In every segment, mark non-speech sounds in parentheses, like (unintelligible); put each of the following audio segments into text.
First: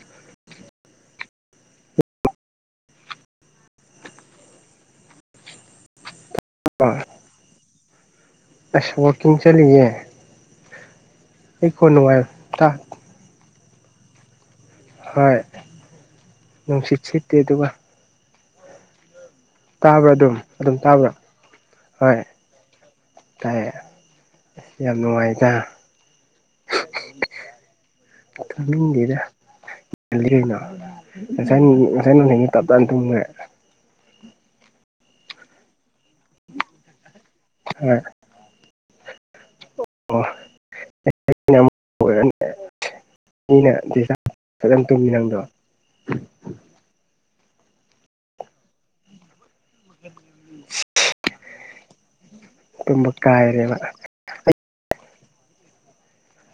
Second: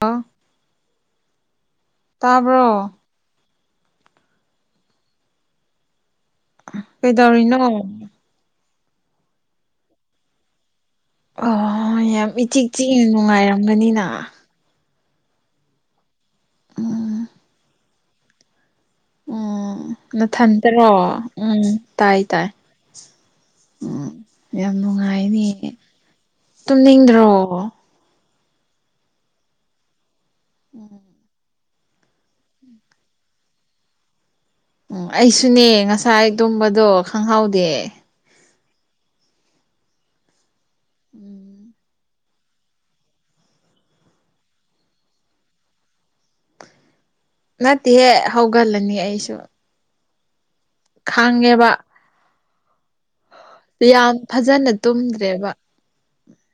ꯑ ꯇꯥꯕ꯭ꯔꯣ ꯀꯩꯗꯧꯔꯤꯅꯣ ꯑꯁ ꯋꯥꯀꯤꯡꯡ ꯆꯂꯤꯦ ꯑꯣ ꯌꯥꯝ ꯏꯆꯤ ꯆꯤ ꯅꯨꯡꯉꯥꯏꯔꯝꯒꯅꯤꯅ ꯍꯣꯏ ꯅꯨꯡ ꯁꯤꯠ ꯎꯝ ꯁꯤꯠꯇꯗꯧꯕ ꯎꯝ ꯑꯗꯨꯝ ꯑꯗꯨꯝ ꯅꯊꯟꯇꯔꯣ ꯇꯥꯕ꯭ꯔꯥ ꯎꯝ ꯍꯣꯏ ꯇꯥꯏ ꯇꯥꯏ ꯇꯥꯏꯌꯦ ꯎꯝ ꯌꯥꯝ ꯅꯨꯡꯉꯥꯏꯅꯦ ꯇꯨꯝꯅꯤꯡꯗ꯭ꯔꯣ ꯇꯅꯤꯡꯗꯦꯗꯜꯂꯤꯩꯅ ꯉꯁꯥꯏ ꯉꯁꯥꯏ ꯅ ꯇꯞ ꯇꯅ ꯇꯃꯦ ꯎ ꯑꯩꯁꯨꯅꯦ ꯉꯁꯥꯏ ꯇꯨꯝꯕꯗꯣ ꯈꯪꯍꯥꯎꯗꯦ ꯍꯣꯏ ꯑꯣ ꯎꯝ ꯑꯣꯏꯔꯅꯦ ꯑꯩꯅ ꯗꯤꯖ ꯐꯝ ꯇꯨꯝꯃꯤ ꯅꯪꯗꯣ ꯅꯠꯇꯦꯍꯦ ꯍꯧꯒꯜꯂꯅꯤ ꯑꯩꯁꯨ ꯎꯝ ꯈꯥꯡꯉꯦꯕ ꯇꯨꯝꯕ ꯀꯥꯏꯔꯦꯕ ꯌꯥꯝ ꯐꯖꯅ ꯇꯨꯝꯗ꯭ꯔꯦꯕ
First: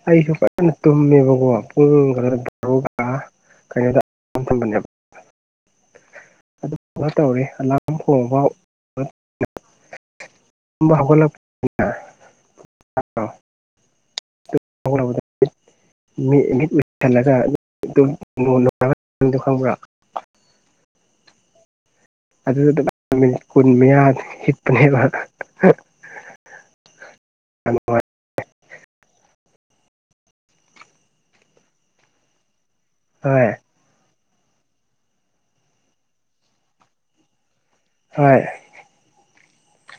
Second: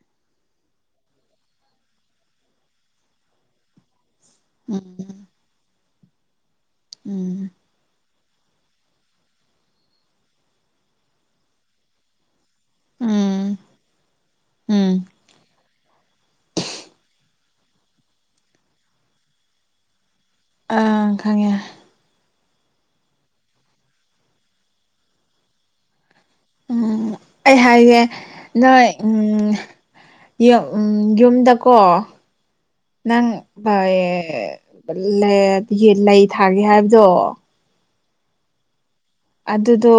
ꯑꯩꯁꯨ ꯐꯖꯅ ꯇꯨꯝꯃꯦꯕꯀꯣ ꯄꯨꯡ ꯈ ꯀꯩꯅꯣ ꯎꯝ ꯑꯗꯨ ꯇꯧꯔꯤ ꯎꯝ ꯑꯂꯥꯔꯝ ꯍꯣꯡꯕꯥꯎ ꯒꯣꯂ ꯑ ꯎꯝ ꯎꯝ ꯃꯤꯠ ꯂꯁꯜꯂꯒ ꯈꯪꯕ꯭ꯔꯥ ꯑꯪ ꯈꯪꯉꯦ ꯑꯗꯨꯗꯨꯗ ꯃꯤꯅꯤꯠ ꯀꯨꯟ ꯃꯌꯥ ꯍꯤꯠꯄꯅꯦꯕ ꯎꯝ ꯑꯩ ꯍꯥꯏꯦ ꯅꯣꯏ ꯎꯝ ꯎꯝ ꯌꯨꯝꯗꯀꯣ ꯅꯪ ꯍꯣꯏ ꯑꯦ ꯂꯩ ꯊꯥꯒꯦ ꯍꯥꯏꯕꯗꯣ ꯍꯣꯏ ꯑꯗꯨꯗꯣ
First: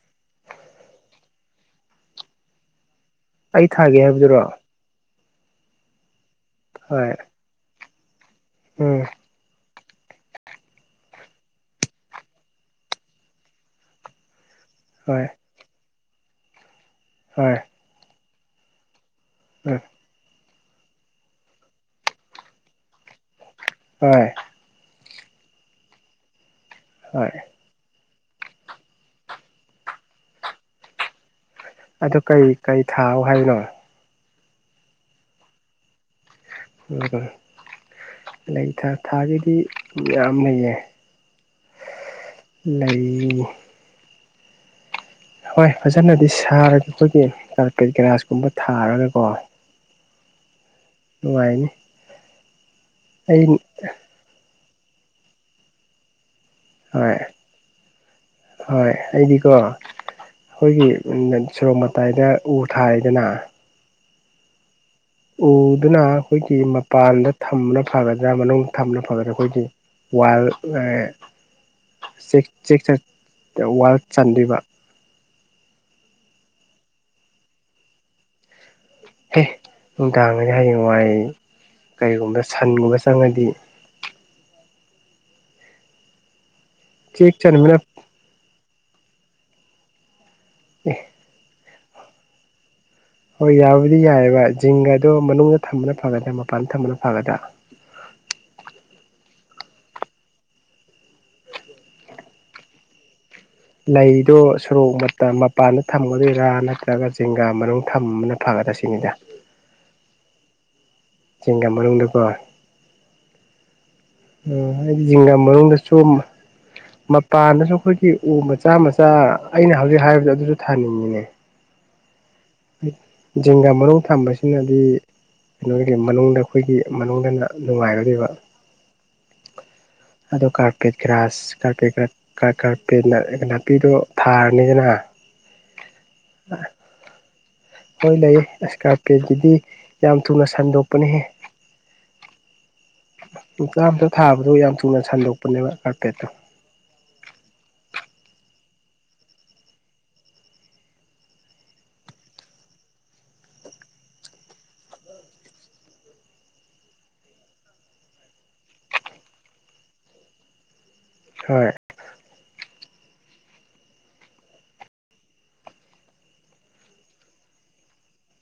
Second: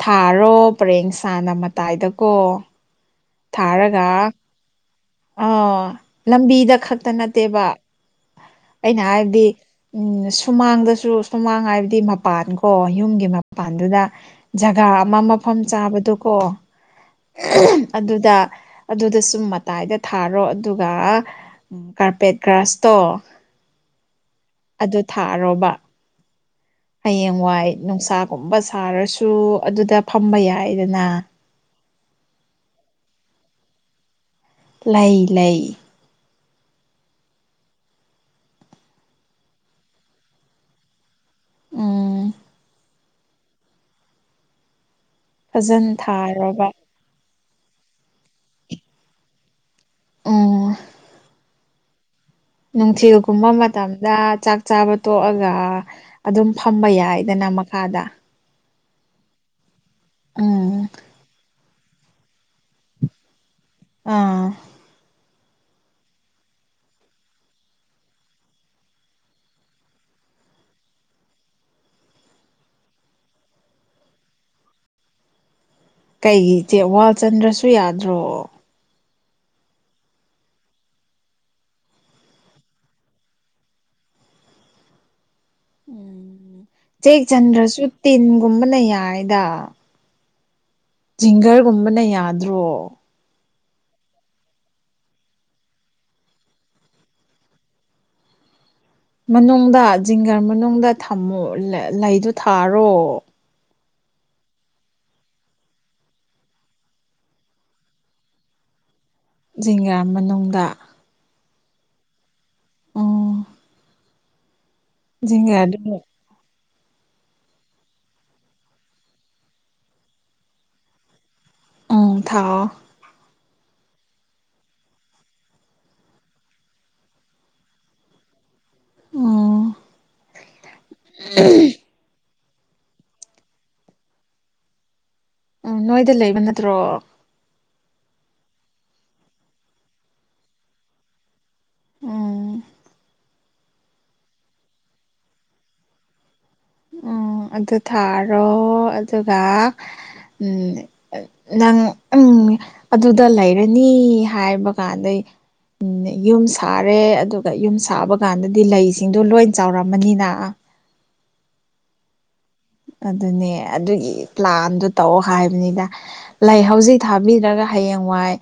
ꯊꯥꯔꯣ ꯄꯔꯦꯡꯁꯥꯅ ꯃꯇꯥꯏꯗꯀꯣ ꯑꯩ ꯊꯥꯒꯦ ꯍꯥꯏꯕꯗꯨꯔꯣ ꯑꯣ ꯂꯝꯕꯤꯗ ꯈꯛꯇ ꯍꯣꯏ ꯅꯠꯇꯦꯕ ꯑꯩꯅ ꯎꯝ ꯍꯥꯏꯔꯗꯤ ꯎꯝ ꯁꯨꯃꯥꯡꯗꯁꯨ ꯁꯨꯃꯥꯡ ꯍꯥꯏꯕꯗꯤ ꯃꯄꯥꯟ ꯀꯣ ꯌꯨꯝꯒꯤ ꯃꯄꯥꯟꯗꯨꯗ ꯖꯒꯥ ꯑꯃ ꯍꯣꯏ ꯃꯐꯝ ꯆꯥꯕꯗꯨꯀꯣ ꯍꯣꯏ ꯑꯗꯨꯗ ꯑꯗꯨꯗ ꯁꯨꯝ ꯎꯝ ꯃꯇꯥꯏꯗ ꯊꯥꯔꯣ ꯑꯗꯨꯒ ꯀꯥꯔꯄꯦꯠ ꯒ꯭ꯔꯥꯁꯇꯣ ꯑꯣꯏ ꯑꯗꯨ ꯊꯥꯔꯣꯕ ꯍꯣꯏ ꯍꯌꯦꯡꯋꯥꯏ ꯅꯨꯡꯁꯥꯒꯨꯝꯕ ꯁꯥꯔꯁꯨ ꯑꯗꯨꯗ ꯐꯝꯕ ꯌꯥꯏꯗꯅ ꯑꯗꯨ ꯀꯩ ꯀꯔꯤ ꯊꯥꯎ ꯍꯥꯏꯅꯣ ꯂꯩ ꯂꯩ ꯑꯗꯨꯒ ꯂꯩ ꯊꯥꯒꯤꯗꯤ ꯌꯥꯝ ꯂꯩꯌꯦ ꯎꯝ ꯂꯩ ꯍꯣꯏ ꯐꯖꯅ ꯐꯖꯅꯗꯤ ꯊꯥꯔꯣꯕ ꯁꯥꯔꯒ ꯑꯩꯈꯣꯏꯒꯤ ꯀꯥꯔꯄꯦꯠ ꯒꯂꯥꯁꯀꯨꯝꯕ ꯊꯥꯔꯒꯀꯣ ꯑꯣ ꯏꯅꯤ ꯅꯨꯡꯊꯤꯜꯒꯨꯝꯕ ꯃꯇꯝꯗ ꯆꯥꯛ ꯆꯥꯕ ꯇꯣꯛꯑꯒ ꯑꯗꯨꯝ ꯐꯝꯕ ꯍꯣꯏ ꯌꯥꯏꯗꯅ ꯃꯈꯥꯗ ꯍꯣꯏ ꯑꯩꯗꯤꯀꯣ ꯎꯝ ꯑꯩꯈꯣꯏꯒꯤ ꯁꯣꯔꯣꯛ ꯃꯇꯥꯏꯗ ꯎ ꯊꯥꯔꯗꯅ ꯑꯥ ꯎꯗꯨꯅ ꯑꯩꯈꯣꯏꯒꯤ ꯃꯄꯥꯟꯗ ꯊꯝꯕꯅ ꯐꯒꯗ꯭ꯔꯥ ꯃꯅꯨꯡꯗ ꯊꯝꯕꯅ ꯐꯒꯗ꯭ꯔꯥ ꯑꯩꯈꯣꯏꯒꯤ ꯋꯥꯜ ꯑꯦ ꯁꯤꯁ ꯁꯤꯛꯁ ꯋꯥꯔꯜ ꯆꯟꯕꯤꯕ ꯀꯩꯒꯤꯆꯦ ꯋꯥꯜꯆꯟꯗ꯭ꯔꯁꯨ ꯌꯥꯗ꯭ꯔꯣ ꯍ ꯎꯅꯨꯡꯗꯥꯥꯡꯅꯤ ꯍꯥꯏꯌꯦꯡ ꯋꯥꯥꯏ ꯀꯔꯤꯒꯨꯝꯕ ꯁꯟꯒꯨꯝꯕ ꯆꯪꯉꯗꯤ ꯎꯝ ꯆꯦꯛ ꯆꯟꯕꯅ ꯆꯦꯛꯆꯟꯗ꯭ꯔꯁꯨ ꯇꯤꯟꯒꯨꯝꯕꯅ ꯌꯥꯏꯗ ꯑꯦ ꯖꯤꯡꯒꯔꯒꯨꯝꯕꯅ ꯌꯥꯗ꯭ꯔꯣ ꯍꯣꯏ ꯌꯥꯕꯨꯗꯤ ꯌꯥꯏꯑꯕ ꯖꯤꯡꯒꯗꯣ ꯃꯅꯨꯡꯗ ꯊꯝꯕꯅ ꯐꯒꯗ꯭ꯔꯥ ꯃꯄꯥꯟꯗ ꯊꯝꯕꯅ ꯐꯒꯗ꯭ꯔꯥ (unintelligible) ꯃꯅꯨꯡꯗ ꯖꯤꯡꯒꯔ ꯃꯅꯨꯡꯗ ꯊꯝꯃꯨ ꯂꯩꯗꯨ ꯊꯥꯔꯣ ꯂꯩꯗꯣ ꯁꯣꯔꯣꯛ ꯃꯄꯥꯟꯗ ꯊꯝꯒꯗꯣꯏꯔꯥ ꯅꯠꯇ꯭ꯔꯒ ꯆꯤꯡꯒꯥ ꯃꯔ ꯊꯅ ꯐꯒꯗ꯭ꯔꯥ ꯇꯁꯤꯅꯤꯗ ꯖꯤꯡꯒ꯭ꯔ ꯃꯅꯨꯡꯗ ꯆꯦꯡꯒ ꯃꯅꯨꯡꯗꯀꯣ ꯎꯝ ꯎ ꯍꯥꯏꯗꯤ ꯖꯤꯡꯒꯥꯝ ꯖꯤꯡꯒꯔꯗꯨ ꯃꯅꯨꯡꯗꯁꯨ ꯃꯄꯥꯟꯗꯁꯨ ꯑꯩꯈꯣꯏꯒꯤ ꯎ ꯃꯆꯥ ꯃꯆꯥ ꯑꯩꯅ ꯍꯧꯖꯤꯛ ꯍꯥꯏꯔꯤꯕꯗ ꯑꯗꯨꯁꯨ ꯊꯥꯅꯤꯡꯉꯤꯅꯦ ꯎꯝ ꯊꯥꯎꯑꯣ ꯖꯦꯡꯒꯥ ꯃꯅꯨꯡ ꯊꯝꯕꯁꯤꯅꯗꯤ ꯀꯩꯅꯣꯒꯤ ꯃꯅꯨꯡꯗ ꯑꯩꯈꯣꯏꯒꯤ ꯃꯅꯨꯡꯗꯅ ꯅꯨꯡꯉꯥꯏꯔꯔꯤꯕ ꯑꯣ ꯑꯗꯣ ꯀꯥꯔꯄꯦꯠ ꯭ꯔꯥꯁ ꯀꯥꯔꯄꯦꯠ꯭ꯔꯥꯁ ꯀꯔꯄꯠ ꯅꯥꯄꯤꯗꯣ ꯊꯥꯔꯅꯤꯗꯅ ꯎꯝ ꯅꯣꯏꯗ ꯂꯩꯕ ꯅꯠꯇ꯭ꯔꯣ ꯍꯣꯏ ꯂꯩ ꯏꯁꯀꯥꯔꯄꯤꯌꯒꯤꯗꯤ ꯌꯥꯝ ꯊꯨꯅ ꯁꯟꯗꯣꯛꯄꯅꯤꯍꯦ ꯎꯝ ꯅꯨꯆꯥ ꯑꯃꯝꯇ ꯊꯥꯕꯗꯣ ꯌꯥꯝ ꯊꯨꯅ ꯁꯟꯗꯣꯛꯄꯅꯦꯕ ꯀꯥꯔꯄꯦꯠꯇꯣ ꯎꯝ ꯑꯗꯨ ꯊꯥꯔꯣ ꯑꯗꯨꯒ ꯎꯝ ꯅꯪ ꯎꯝ ꯑꯗꯨꯗ ꯂꯩꯔꯅꯤ ꯍꯥꯏꯕ ꯀꯥꯟꯗꯩ ꯎꯝ ꯌꯨꯝ ꯁꯥꯔꯦ ꯑꯗꯨꯒ ꯌꯨꯝ ꯁꯥꯕ ꯀꯥꯟꯗꯗꯤ ꯂꯩꯁꯤꯡꯗꯣ ꯂꯣꯏ ꯆꯥꯎꯔꯝꯃꯅꯤꯅ ꯍꯣꯏ ꯑꯗꯨꯅꯦ ꯑꯗꯨꯒꯤ ꯄ꯭ꯂꯥꯟꯗꯨ ꯇꯧꯑꯣ ꯍꯥꯏꯕꯅꯤꯗ ꯂꯩ ꯍꯧꯖꯤꯛ ꯊꯥꯕꯤꯔꯒ ꯍꯌꯦꯡ ꯋꯥꯏ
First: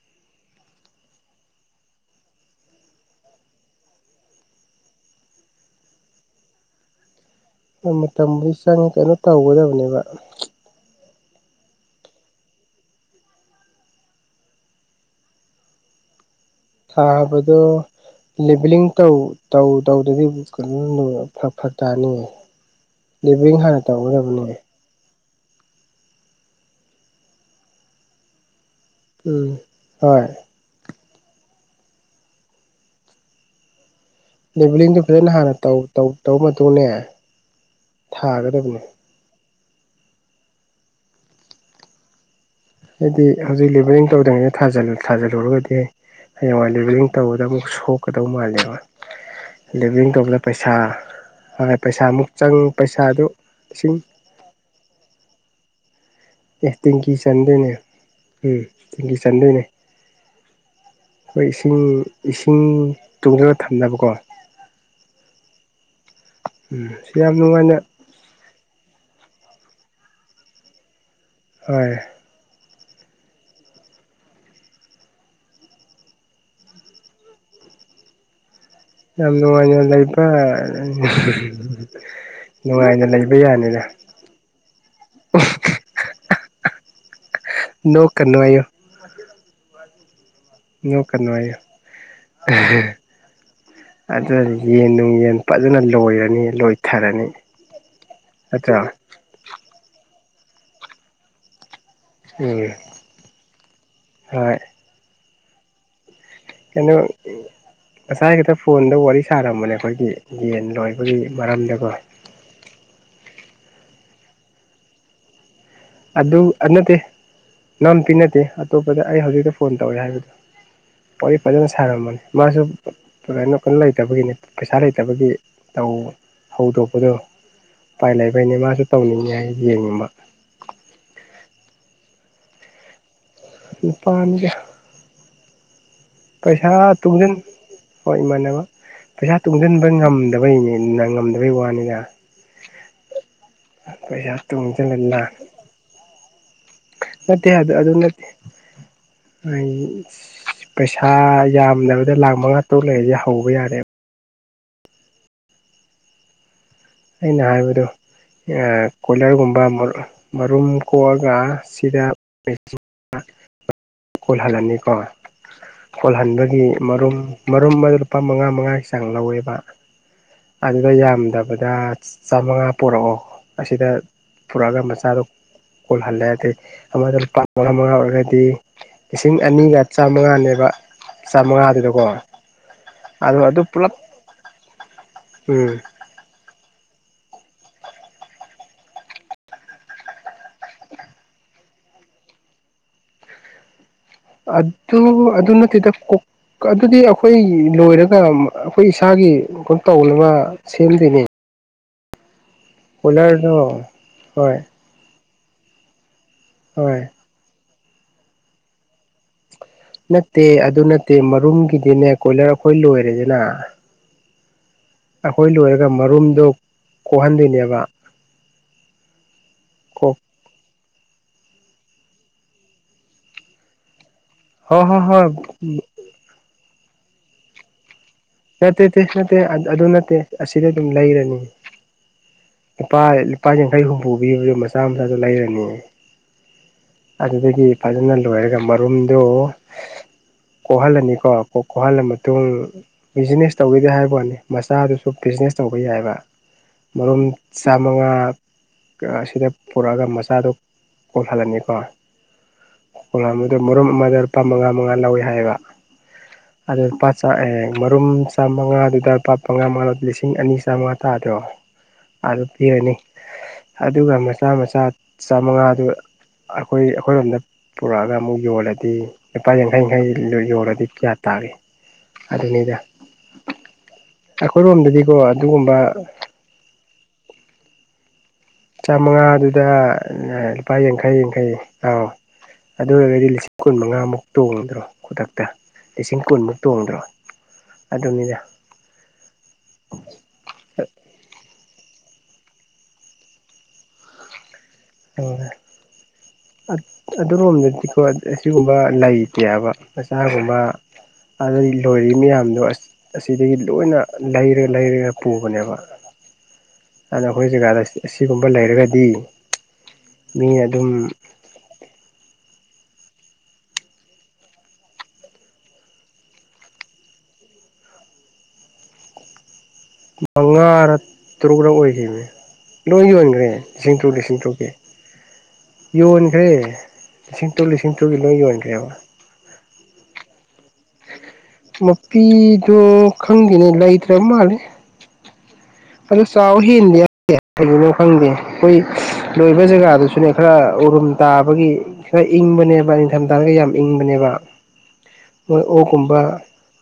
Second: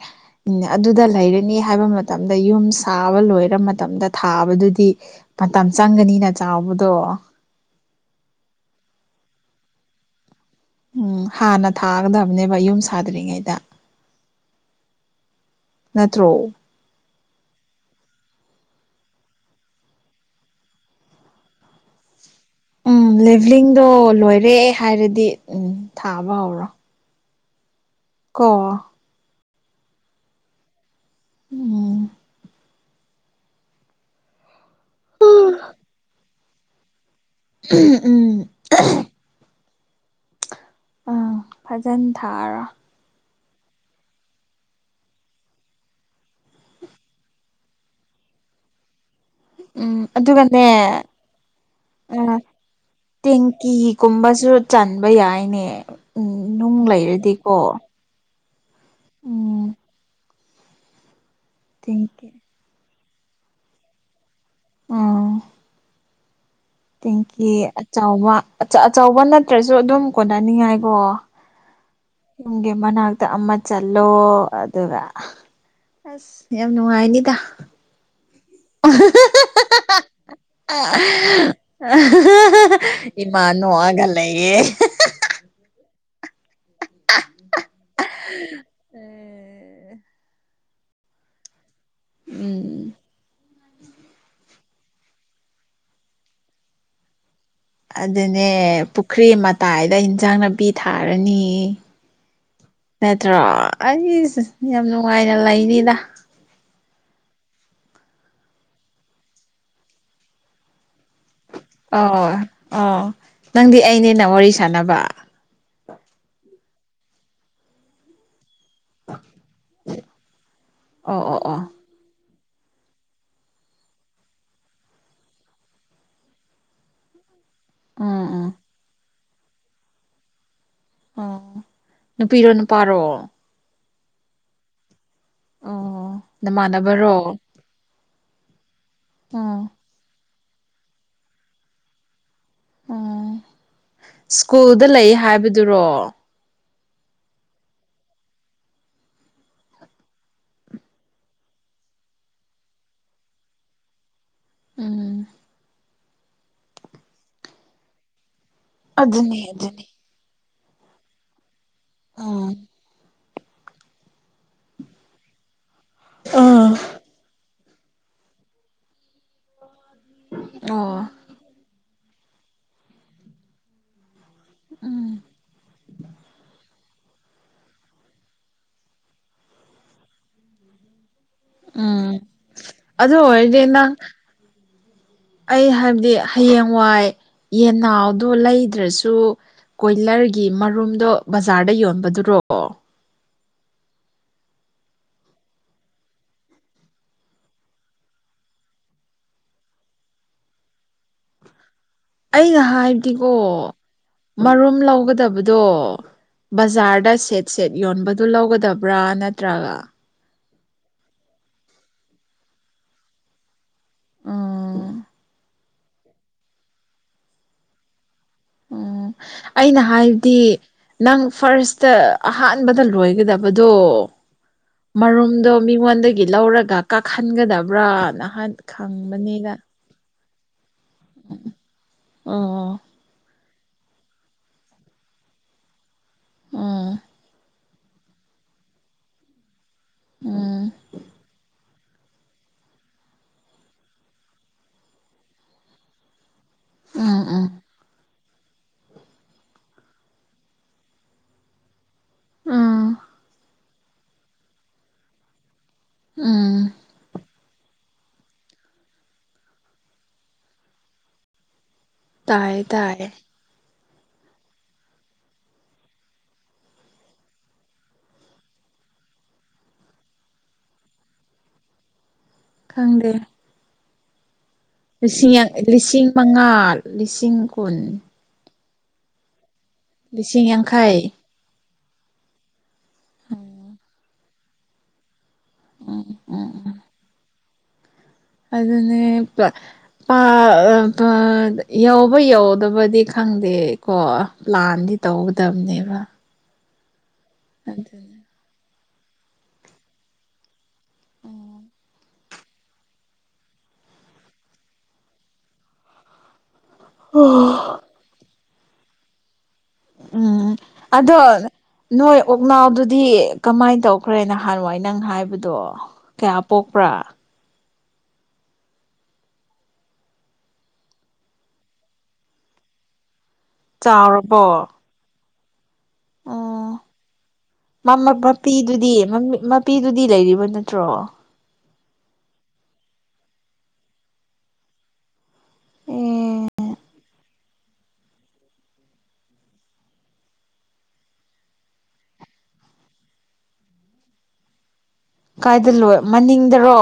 ꯑꯗꯨꯗ ꯂꯩꯔꯅꯤ ꯍꯥꯏꯕ ꯃꯇꯝꯗ ꯌꯨꯝ ꯁꯥꯕ ꯂꯣꯏꯔ ꯃꯇꯝꯗ ꯊꯥꯕꯗꯨꯗꯤ ꯃꯇꯝ ꯆꯪꯒꯅꯤꯅ ꯆꯥꯎꯕꯗꯣ ꯃꯇꯝ ꯆꯪꯉꯦ ꯀꯩꯅꯣ ꯇꯧꯒꯗꯕꯅꯦꯕ ꯎꯝ ꯍꯥꯟꯅ ꯊꯥꯒꯗꯕꯅꯦꯕ ꯌꯨꯝ ꯁꯥꯗ꯭ꯔꯤꯉꯩꯗ ꯅꯠꯇ꯭ꯔꯣ ꯊꯥꯕꯗꯣ ꯂꯦꯕꯂꯤꯡꯧ ꯇꯧ ꯇꯧꯗꯗꯤ ꯐ ꯇꯥꯅꯤꯌꯦ ꯎꯝ ꯂꯦꯕꯂꯤꯡ ꯍꯥꯟꯅ ꯂꯤꯚꯂꯤꯡꯗꯣ ꯇꯧꯒꯗꯕꯅꯦ ꯂꯣꯏꯔꯦ ꯍꯥꯏꯔꯗꯤ ꯎꯝ ꯊꯥꯕ ꯍꯧꯔꯣ ꯀꯣ ꯎꯝ ꯍꯣꯏ ꯎꯝ ꯗꯦꯕꯂꯤꯡꯗꯨ ꯐꯖꯅ ꯍꯥꯟꯅ ꯇꯧꯔꯕ ꯃꯇꯨꯡꯅꯦ ꯎꯝ ꯊꯥꯒꯗꯕꯅꯦ ꯑꯥ ꯐꯖꯅ ꯊꯥꯔꯣ ꯑꯩꯗꯤ ꯍꯧꯖꯤꯛ ꯂꯦꯕꯂꯤꯡ ꯇꯧꯗ꯭ꯔꯤꯉꯩꯅ ꯊꯥꯖꯤꯜꯂꯨꯔꯒꯗꯤ ꯍꯌꯦꯡꯋꯥꯏ ꯂꯦꯕꯂꯤꯡ ꯇꯧꯒꯗꯕ ꯁꯣꯛꯀꯗꯧ ꯃꯥꯜꯂꯦꯕ ꯎꯝ ꯂꯤꯚꯡ ꯇꯧꯕꯗ ꯑꯗꯨꯒꯅꯦ ꯄꯩꯁꯥ ꯍꯣꯏ ꯄꯩꯁꯥꯃꯨꯛ ꯑꯥ ꯆꯪ ꯄꯩꯁꯥꯗꯨ ꯂꯤꯁꯤꯡ ꯇꯦꯡꯀꯤꯒꯨꯝꯕꯁꯨ ꯆꯟꯕ ꯌꯥꯏꯅꯦ ꯎꯝ ꯑꯦ ꯅꯨꯡ ꯇꯦꯡꯀꯤ ꯆꯥꯟꯗꯣꯏꯅꯦ ꯂꯩꯔꯗꯤꯀꯣ ꯎꯝ ꯇꯦꯡꯀꯤ ꯆꯥꯟꯗꯣꯏꯅꯦ ꯎꯝ ꯑꯩꯈꯣꯏ ꯏꯁꯤꯡ ꯇꯦꯡꯀꯤ ꯏꯁꯤꯡ ꯇꯨꯡꯁꯤꯒ ꯊꯝꯅꯕꯀꯣ ꯎꯝ ꯎꯝ ꯁꯤ ꯌꯥꯝ ꯇꯦꯡꯀꯤ ꯅꯨꯡꯉꯥꯏꯅ ꯑꯆꯕ ꯑꯆꯧꯕ ꯅꯠꯇ꯭ꯔꯁꯨ ꯑꯗꯨꯝ ꯀꯣꯟꯅꯅꯤꯡꯉꯥꯏꯀꯣ ꯍꯣꯏ ꯒꯤ ꯃꯅꯥꯛꯇ ꯑꯃ ꯆꯠꯂꯣ ꯑꯗꯨꯒ ꯑꯁ ꯌꯥꯝ ꯅꯨꯡꯉꯥꯏꯅꯤꯗ ꯌꯥꯝ ꯃꯅ ꯂ ꯏꯄꯥ ꯏꯃꯥꯅꯣꯑꯒ ꯂꯩꯌꯦꯦ ꯅꯣ ꯀꯅꯉꯣ ꯌ ꯀꯥꯟꯅꯨꯡꯥꯏ ꯎꯝ ꯑꯗꯨ ꯌꯦꯟ ꯅꯨꯡ ꯌꯦꯟ ꯐꯖꯅ ꯂꯣꯏꯔꯅꯤ ꯂꯣꯏꯊꯔꯅꯤ ꯑꯗꯨꯅꯦ ꯅꯠꯇ꯭ꯔꯣ ꯄꯨꯈ꯭ꯔꯤ ꯃꯇꯥꯏꯗ ꯏꯟꯖꯥꯡ ꯅꯥꯄꯤ ꯊꯥꯔꯅꯤ ꯎꯝ ꯅꯠꯇ꯭ꯔꯣ ꯑꯩꯁ ꯍꯣꯏ ꯌꯥꯝ ꯅꯨꯡꯉꯥꯏꯅ ꯂꯩꯅꯤꯗ ꯀꯩꯅꯣ ꯉꯁꯥꯏ ꯛꯇ ꯐꯣꯟꯗ ꯋꯥꯔꯤ ꯁꯥꯔꯝꯕꯅꯦ ꯑꯩꯈꯣꯏꯒꯤ ꯌꯦꯟ ꯂꯣꯏꯔ ꯑꯣ ꯑꯣ ꯅꯪꯗꯤ ꯑꯩꯅꯦꯅ ꯋꯥꯔꯤ ꯁꯥꯟꯅꯕ ꯑꯗꯨ ꯑꯗꯨ ꯅꯠꯇꯦ ꯅꯝ ꯄꯤ ꯅꯠꯇꯦ ꯑꯇꯣꯞꯄꯗ ꯑꯩ ꯍꯧꯖꯤꯛꯇ ꯐꯣꯟ ꯇꯧꯔꯦ ꯍꯥꯏꯕꯗꯣ ꯑꯣ ꯋꯥꯔꯤ ꯑꯣ ꯑꯣ ꯐꯖꯅ ꯁꯥꯔꯝꯃꯅꯤ ꯃꯥꯁꯨ ꯀꯅꯣ ꯀꯩꯅꯣ ꯂꯩꯇꯕꯒꯤꯅꯤ ꯄꯩꯁꯥ ꯂꯩꯇꯕꯒꯤ ꯇꯧ ꯍꯧꯗꯣꯛꯄꯗꯣ ꯎꯄꯥꯏ ꯎꯝ ꯎꯝ ꯂꯩꯕꯩꯅꯤ ꯃꯥꯁꯨ ꯇꯧꯅꯤꯡꯉꯤ ꯍꯥꯏ ꯌꯦꯡꯅꯤꯡꯕ ꯑꯣ ꯅꯨꯄꯤꯔꯣ ꯅꯨꯄꯥꯔꯣ ꯅꯤꯄꯥꯥꯟꯒ ꯑꯣ ꯄꯩꯁꯥ ꯇꯨꯡꯗꯦꯟ ꯅꯃꯥꯟꯅꯕꯔꯣ ꯍꯣꯏ ꯏꯃꯥꯟꯅꯕ ꯄꯩꯁꯥ ꯑꯣ ꯇꯨꯡꯁꯤꯟꯕ ꯉꯝꯗꯕꯩꯅꯦꯅ ꯉꯝꯗꯕꯩ ꯋꯥꯅꯤꯗ ꯄꯩꯁꯥ ꯎ ꯁ꯭ꯀꯨꯜꯗ ꯇꯨꯡꯁꯤꯜꯂ ꯂꯩ ꯂꯥꯛ ꯍꯥꯏꯕꯗꯨꯔꯣ ꯅꯠꯇꯦ ꯑꯗꯨ ꯅꯠꯇꯦ ꯄꯩꯁꯥ ꯌꯥꯝꯗꯕꯗ ꯂꯥꯛ ꯃꯉꯥ ꯇꯔꯨꯛ ꯂꯩꯔꯁꯦ ꯍꯧꯕ ꯌꯥꯔꯦꯕ ꯎꯝ ꯑꯩꯅ ꯍꯥꯏꯕꯗ ꯑꯗꯨꯅꯤ ꯀꯣꯏꯂꯔꯒꯨꯝꯕ ꯑꯗꯨꯅꯤ ꯃꯔꯨꯝ ꯀꯣꯛꯑꯒ ꯁꯤꯗ ꯎꯝ ꯀꯣꯜꯍꯜꯂꯅꯤꯀꯣ ꯀꯣꯜꯍꯟꯕꯒꯤ ꯎꯝ ꯃꯔꯨꯝ ꯃꯔꯨꯝ ꯑꯃ ꯂꯨꯄꯥ ꯃꯉꯥ ꯃꯉꯥꯒꯤ ꯆꯥꯡ ꯂꯧꯋꯦꯕ ꯑꯗꯨꯗ ꯑꯣ ꯌꯥꯝꯗꯕꯗ ꯆꯥꯃꯉꯥ ꯄꯨꯔꯛꯑꯣ ꯑꯁꯤꯗ ꯄꯨꯔꯛꯑꯒ ꯃꯆꯥꯗ ꯎꯝ ꯀꯣꯜꯍꯜꯂꯦꯗꯩ ꯑꯃꯗ ꯂꯨꯄꯥ ꯃꯉꯥ ꯃꯉꯥ ꯑꯣꯏꯔꯒꯗꯤ ꯂꯤꯁꯤꯡ ꯑꯅꯤꯒ ꯆꯥꯝꯃꯉꯥꯅꯦꯕ ꯎꯝ ꯑꯗꯨ ꯑꯗꯣ ꯑꯣꯏꯔꯗꯤ ꯄꯨꯂꯞ ꯅꯪ ꯑꯩ ꯎꯝ ꯍꯥꯏꯕꯗꯤ ꯍꯌꯦꯡꯋꯥꯏ ꯌꯦꯟꯅꯥꯎꯗꯣ ꯂꯩꯗ꯭ꯔꯁꯨ ꯀꯣꯏꯂꯔꯒꯤ ꯃꯔꯨꯝꯗꯣ ꯕꯖꯥꯔꯗ ꯌꯣꯟꯕꯗꯨꯔꯣ ꯑꯗꯨ ꯑꯗꯨ ꯅꯠꯇꯦꯗ ꯀꯣꯛ ꯑꯗꯨꯗꯤ ꯑꯩꯈꯣꯏ ꯂꯣꯏꯔꯒ ꯑꯩꯈꯣꯏ ꯏꯁꯥꯒꯤ ꯇꯧ ꯑꯃ ꯁꯦꯝꯗꯣꯏꯅꯦ ꯑꯩꯅ ꯍꯥꯏꯕꯗꯤꯀꯣ ꯀꯣꯏꯂꯔꯗꯣ ꯍꯣꯏ ꯃꯔꯨꯝ ꯂꯧꯒꯗꯕꯗꯣ ꯍꯣꯏ ꯕꯖꯥꯔꯗ ꯁꯦꯠ ꯁꯦꯠ ꯌꯣꯟꯕꯗꯨ ꯂꯧꯒꯗꯕ꯭ꯔꯥ ꯅꯠꯇ꯭ꯔꯒ ꯅꯠꯇꯦ ꯑꯗꯨ ꯅꯠꯇꯦ ꯃꯔꯨꯝꯒꯤꯗꯤꯅꯦ ꯀꯣꯏꯂꯔ ꯑꯩꯈꯣꯏ ꯂꯣꯏꯔꯦꯗꯅ ꯎꯥ ꯑꯩꯈꯣꯏ ꯂꯣꯏꯔꯒ ꯃꯔꯨꯝꯗꯣ ꯀꯣꯛꯍꯟꯗꯣꯏꯅꯦꯕ ꯑꯣ ꯑꯩꯅ ꯀꯣꯛ ꯍꯥꯏꯕꯗꯤ ꯅꯪ ꯐꯥꯔꯁꯇ ꯑꯍꯥꯟꯕꯗ ꯂꯣꯏꯒꯗꯕꯗꯣ ꯍꯣꯏ ꯍꯣꯏ ꯍꯣꯏ ꯃꯔꯨꯝꯗꯣ ꯃꯤꯉꯣꯟꯗꯒꯤ ꯂꯧꯔꯒ ꯀꯥꯍꯟꯒꯗꯕ꯭ꯔꯥꯅ ꯅꯠꯇꯦ ꯅꯠꯇꯦ ꯑꯗꯨ ꯅꯠꯇꯦ ꯁꯤꯗꯤ ꯑꯗꯨꯝ ꯂꯩꯔꯅꯤ ꯑꯣ ꯂꯄꯥ ꯂꯨꯄꯥ ꯌꯥꯡꯈꯩ ꯍꯨꯝꯐꯨ ꯄꯤꯕꯗ ꯃꯆꯥ ꯃꯆꯥꯁꯨ ꯂꯩꯔꯅꯤ ꯎꯝ ꯑꯗꯨꯗꯒꯤ ꯐꯖꯅ ꯂꯣꯏꯔꯒ ꯃꯔꯨꯝꯗꯨꯣ ꯎꯝ ꯀꯣꯛꯍꯜꯂꯅꯤꯀꯣ ꯀꯣꯛꯍꯜꯂ ꯃꯇꯨꯡ ꯕꯤꯖꯤꯅꯦꯁ ꯇꯧꯒꯗꯦ ꯍꯥꯏꯕ ꯋꯥꯠꯅꯤ ꯃꯆꯥꯗꯨꯁꯨ ꯕꯤꯖꯤꯅꯦꯁ ꯇꯧꯕ ꯌꯥꯏꯕ ꯎꯝ ꯃꯔꯨꯝ ꯎꯝ ꯆꯥꯃꯉꯥ ꯑꯁꯤꯗ ꯄꯨꯔꯛꯑꯒ ꯃꯆꯥꯗꯨ ꯀꯣꯜꯍꯜꯂꯅꯤꯀꯣ ꯎꯝ ꯀꯣꯝꯗꯨꯗ ꯃꯔꯨꯝ ꯑꯃꯗ ꯂꯨꯄꯥ ꯃꯉꯥ ꯃꯉꯥ ꯂꯧꯏꯤ ꯍꯥꯏꯌꯦꯕ ꯎꯝ ꯑꯗꯨꯗ ꯄꯥꯁꯥ ꯑꯦ ꯃꯔꯨꯝ ꯆꯥꯝꯃꯉꯥꯗꯨꯗ ꯄ ꯃꯉꯥ ꯃꯉꯥ ꯂꯤꯁꯤꯡ ꯑꯅꯤ ꯆꯥꯃꯉꯥ ꯇꯥꯗ꯭ꯔꯣ ꯑꯗꯨ ꯇꯌꯦ ꯄꯤꯔꯅꯤ ꯇꯌꯦ ꯑꯗꯨꯒ ꯃꯆꯥ ꯃꯆꯥ ꯆꯃꯉꯥꯗꯨ ꯑꯩꯈꯣꯏ ꯑꯩꯈꯣꯏꯔꯣꯝꯗ ꯄꯨꯔꯛꯑꯒ ꯑꯃꯨꯛ ꯌꯣꯜꯂꯗꯤ ꯂꯨꯄꯥ ꯌꯥꯡꯈꯩ ꯌꯥꯡꯈꯩ ꯌꯣꯜꯂꯗꯤ ꯀꯌꯥ ꯇꯥꯒꯦ (inaudible) ꯑꯗꯨꯅꯤꯗ ꯈꯪꯗꯦ ꯑꯩꯈꯣꯏꯔꯣꯝꯗꯗꯤꯀꯣ ꯂꯤꯁꯤꯡ ꯑꯗꯨꯒꯨꯝꯕ ꯂꯤꯁꯤꯡ ꯃꯉꯥ ꯂꯤꯁꯤꯡ ꯀꯨꯟ ꯆꯥꯃꯉꯥꯗꯨꯗ ꯂꯨꯄꯥ ꯌꯥꯡꯈꯩ ꯌꯥꯡꯈꯩ ꯑꯥꯎ ꯑꯗꯨ ꯑꯣꯏꯔꯒꯗꯤ ꯂꯤꯁꯤꯡ ꯀꯨꯟ ꯃꯉꯥꯃꯨꯛ ꯇꯣꯡꯗ꯭ꯔꯣ ꯈꯨꯗꯛꯇ ꯎꯝ ꯂꯤꯁꯤꯡ ꯎꯝ ꯀꯨꯟꯃꯨꯛ ꯎꯝ ꯇꯣꯡꯗ꯭ꯔꯣ ꯑꯗꯨꯅꯤꯗ ꯑꯗꯨꯅꯦ ꯌꯧꯕ ꯌꯧꯗꯕꯗꯤ ꯈꯪꯗꯦꯀꯣ ꯄ꯭ꯂꯥꯟꯗꯤ ꯇꯧꯒꯗꯕꯅꯦꯕ ꯑꯗꯨꯔꯣꯝꯗꯗꯤꯀꯣ ꯑꯗꯨꯅꯦ ꯑꯁꯤꯒꯨꯝꯕ ꯂꯩꯇꯦꯕ ꯃꯆꯥꯒꯨꯝꯕ ꯑꯗꯨꯗꯒꯤ ꯂꯣꯏꯔꯤꯕ ꯃꯌꯥꯝꯗꯣ ꯑꯁꯤꯗꯒꯤ ꯂꯣꯏꯅ ꯂꯩꯔꯒ ꯂꯩꯔꯒ ꯄꯨꯕꯅꯦꯕ ꯑꯅ ꯑꯩꯈꯣꯏ ꯖꯒꯥꯗ ꯑꯁꯤꯒꯨꯝꯕ ꯂꯩꯔꯒꯗꯤ ꯎꯝ ꯃꯤ ꯑꯗꯨꯝ ꯑꯗꯣ ꯅꯣꯏ ꯄꯨꯣꯛꯅꯥꯎꯗꯨꯗꯤ ꯀꯃꯥꯏꯅ ꯇꯧꯈ꯭ꯔꯦꯅ ꯍꯥꯟꯋꯥꯏ ꯅꯪ ꯍꯥꯏꯕꯗꯣ ꯀꯌꯥ ꯄꯣꯛꯄ꯭ꯔꯥ ꯃꯉꯥ ꯇꯔꯨꯛꯂꯛ ꯑꯣꯏꯈꯤꯕꯅꯦ ꯂꯣꯏ ꯌꯣꯟꯈ꯭ꯔꯦ ꯁꯤꯡꯊꯧꯧ ꯂꯤꯁꯤꯡ ꯆꯥꯎꯔꯕꯣ ꯇ꯭ꯔꯧꯒꯦ ꯇꯔꯨꯛ ꯂꯤꯁꯤꯡ ꯑꯣ ꯇꯔꯨꯛꯀꯤ ꯂꯣꯏ ꯌꯣꯟꯈ꯭ꯔꯦꯕ ꯃꯄꯤꯗꯨꯗꯤ ꯃꯄꯤꯗꯨꯗꯤ ꯂꯩꯔꯤꯕ ꯅꯠꯇꯦ ꯅꯇ꯭ꯔꯣ ꯃꯨꯄꯤꯗꯣ ꯈꯪꯗꯦꯅꯦ ꯂꯩꯇ꯭ꯔꯕ ꯃꯥꯜꯂꯦ ꯑꯗꯨ ꯑꯦ ꯆꯥꯎ ꯍꯦꯟꯗꯤꯦ ꯀꯩꯒꯤꯅꯣ ꯈꯪꯗꯦ ꯑꯩꯈꯣꯏ ꯂꯣꯏꯕ ꯖꯒꯥꯗꯨꯁꯨꯅꯦ ꯈꯔ ꯎꯔꯨꯝ ꯇꯥꯕꯒꯤ ꯈꯔ ꯏꯪꯕꯅꯦꯕ ꯅꯤꯡꯊꯝꯊꯥꯔꯒ ꯌꯥꯝ ꯏꯪꯕꯅꯦꯕ ꯃꯣꯏ ꯀꯥꯏꯗ ꯂꯣꯏ ꯑꯣꯛꯀꯨꯝꯕ ꯃꯅꯤꯡꯗꯔꯣ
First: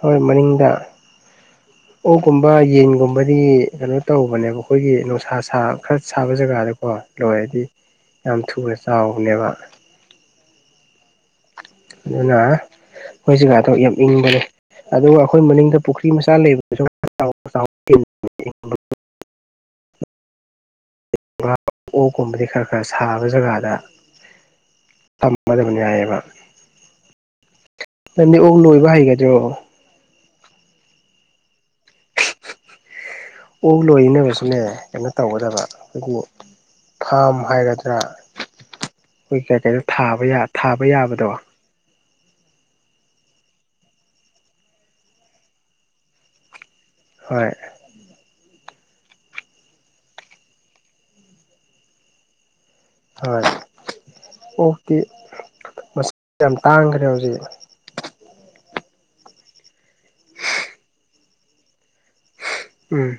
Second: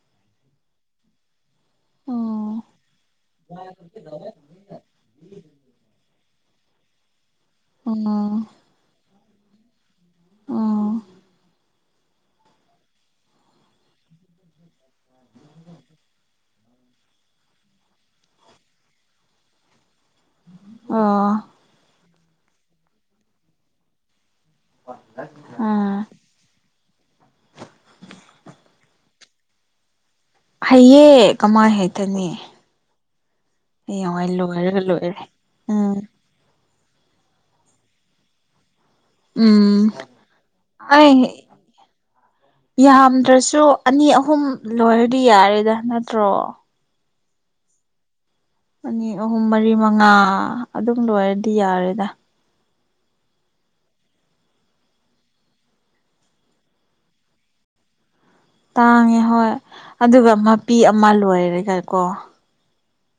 ꯍꯣꯏ ꯃꯅꯤꯡꯗ ꯑꯣꯛꯒꯨꯝꯕ ꯎꯝ ꯌꯦꯟꯒꯨꯝꯕꯗꯤ ꯀꯩꯅꯣ ꯇꯧꯕꯅꯦꯕ ꯑꯩꯈꯣꯏꯒꯤ ꯅꯨꯡꯁꯥ ꯁꯥ ꯈꯔ ꯁꯥꯕ ꯖꯒꯥꯗꯀꯣ ꯂꯣꯏꯔꯗꯤ ꯎꯝ ꯌꯥꯝ ꯊꯨꯅ ꯆꯥꯎꯕꯅꯦꯕ ꯑ ꯑꯅꯥ ꯃꯣꯏ ꯒꯥꯗ ꯌꯥꯝ ꯏꯪꯕꯅꯦ ꯑꯗꯨꯒ ꯑꯩꯈꯣꯏ ꯃꯅꯤꯡꯗ ꯄꯨꯈ꯭ꯔꯤ ꯃꯆꯥ ꯂꯩꯕꯗꯁꯨ (inaudible) (unintelligible) (inaudible) ꯑꯥ ꯀꯨꯝꯕꯗꯤ ꯈꯔ ꯈꯔ ꯁꯥꯕ ꯖꯒꯥꯗ ꯎꯝ ꯁꯝꯕꯗꯨꯃꯅꯌꯥꯑ ꯅꯪꯗꯤ ꯑꯣꯛ ꯂꯣꯏꯕ ꯍꯩꯒꯗ꯭ꯔꯣ ꯍꯌꯦꯦ ꯀꯃꯥꯜ ꯍꯦꯇꯅꯤ ꯑꯣ ꯂꯣꯏꯅꯕꯁꯨꯅꯦ ꯀꯩꯅꯣ ꯂꯣꯏꯔꯦ ꯇꯧꯒꯗꯕ ꯎꯝ ꯑꯗꯨꯕꯨ ꯐꯥꯝ ꯍꯥꯏꯒꯗ꯭ꯔꯥ ꯑꯩꯈꯣꯏ ꯀꯩ ꯀꯩꯅꯣ ꯎꯝ ꯊꯥ ꯊꯥꯕ ꯌꯥꯕꯗꯣ ꯑꯩ ꯌꯥꯝꯗ꯭ꯔꯁꯨ ꯑꯅꯤ ꯑꯍꯨꯝ ꯂꯣꯏꯔꯗꯤ ꯌꯥꯔꯦꯗ ꯅꯠꯇ꯭ꯔꯣ ꯍꯣꯏ ꯑꯅꯤ ꯑꯍꯨꯝ ꯃꯔꯤ ꯃꯉꯥ ꯑꯗꯨꯝ ꯂꯣꯏꯔꯗꯤ ꯌꯥꯔꯦꯗ ꯍꯣꯏ ꯑꯣꯛꯇꯤ ꯃꯁꯤꯡ ꯌꯥꯝ ꯇꯥꯡꯈ꯭ꯔꯦ ꯍꯧꯖꯤꯛ ꯇꯥꯡꯉꯦ ꯍꯣꯏ ꯑꯗꯨꯒ ꯃꯄꯤ ꯑꯃ ꯂꯣꯏꯔꯦꯒ ꯀꯣ ꯎꯝ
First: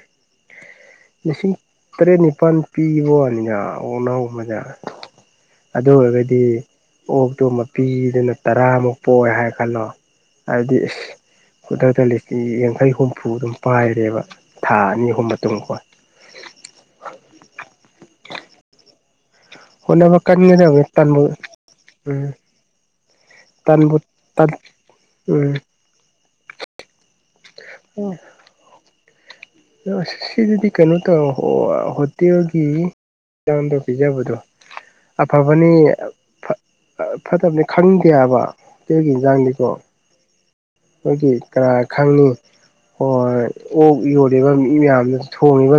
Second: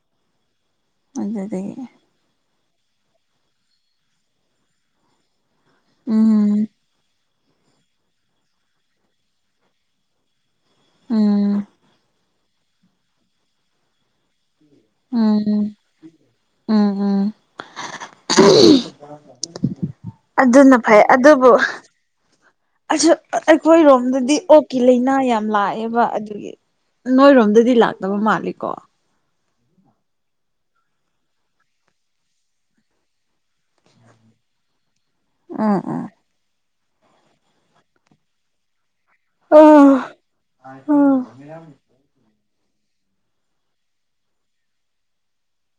ꯂꯤꯁꯤꯡ ꯑꯗꯨꯗꯒꯤ ꯇꯔꯦꯠ ꯅꯤꯄꯥꯜ ꯄꯤꯕ ꯋꯥꯅꯤꯗ ꯑꯣꯛꯅꯥꯎ ꯃꯗ ꯑꯗꯨ ꯑꯣꯏꯔꯒꯗꯤ ꯎꯝ ꯑꯣꯛ ꯑꯇꯣ ꯃ ꯄꯤꯗꯨꯅ ꯇꯔꯥꯃꯨꯛ ꯄꯣꯛ ꯍꯥꯏ ꯈꯜꯂꯣ ꯑꯗꯨꯗꯤ ꯏꯁꯁ ꯎꯝ ꯈꯨꯗꯛꯇ ꯂꯤꯁ ꯌꯥꯡꯈꯩ ꯍꯨꯝꯐꯨ ꯑꯗꯨꯝ ꯄꯥꯏꯔꯦꯕ ꯊꯥ ꯑꯅꯤ ꯑꯍꯨꯝ ꯎꯝ ꯃꯇꯨꯡꯀꯣ ꯎꯝ ꯎꯝ ꯍꯣꯠꯅꯕ ꯑꯗꯨꯅ ꯀꯟꯒꯗꯕꯅꯤ ꯐꯩ ꯇꯟꯕ ꯑꯗꯨꯕꯨ ꯎꯝ ꯑ ꯇꯟꯕꯨ ꯑꯩꯈꯣꯏꯔꯣꯝꯗꯗꯤ ꯇꯟ ꯑꯣꯛꯀꯤ ꯂꯥꯏꯅꯥ ꯌꯥꯝ ꯎꯝ ꯂꯥꯛꯑꯦꯕ ꯑꯗꯨꯒꯤ ꯅꯣꯏꯔꯣꯝꯗ ꯗꯤ ꯂꯥꯛꯇꯕ ꯃꯥꯂꯦ ꯀꯣ ꯑ ꯁꯤꯗꯨꯗꯤ ꯀꯩꯅꯣ ꯇꯧ ꯍꯣꯇꯦꯕꯒꯤ ꯥꯟꯗ ꯀꯤꯖꯕꯨꯗꯨꯣ ꯑꯐꯕꯅꯤ ꯎꯝ ꯐꯠꯇꯕꯅꯤ ꯈꯪꯗꯦꯕ ꯀꯦꯒꯤ ꯌꯦꯟꯖꯥꯡꯅꯤꯀꯣ ꯎꯝ ꯑ ꯑ ꯑꯩꯈꯣꯏꯒꯤ ꯀꯅꯥ ꯈꯪꯉꯤ ꯍꯣꯏꯣꯏ ꯑꯣꯛ ꯌꯣꯜꯂꯤꯕ ꯃꯤ ꯃꯌꯥꯝꯗꯨ ꯊꯣꯡꯉꯤꯕ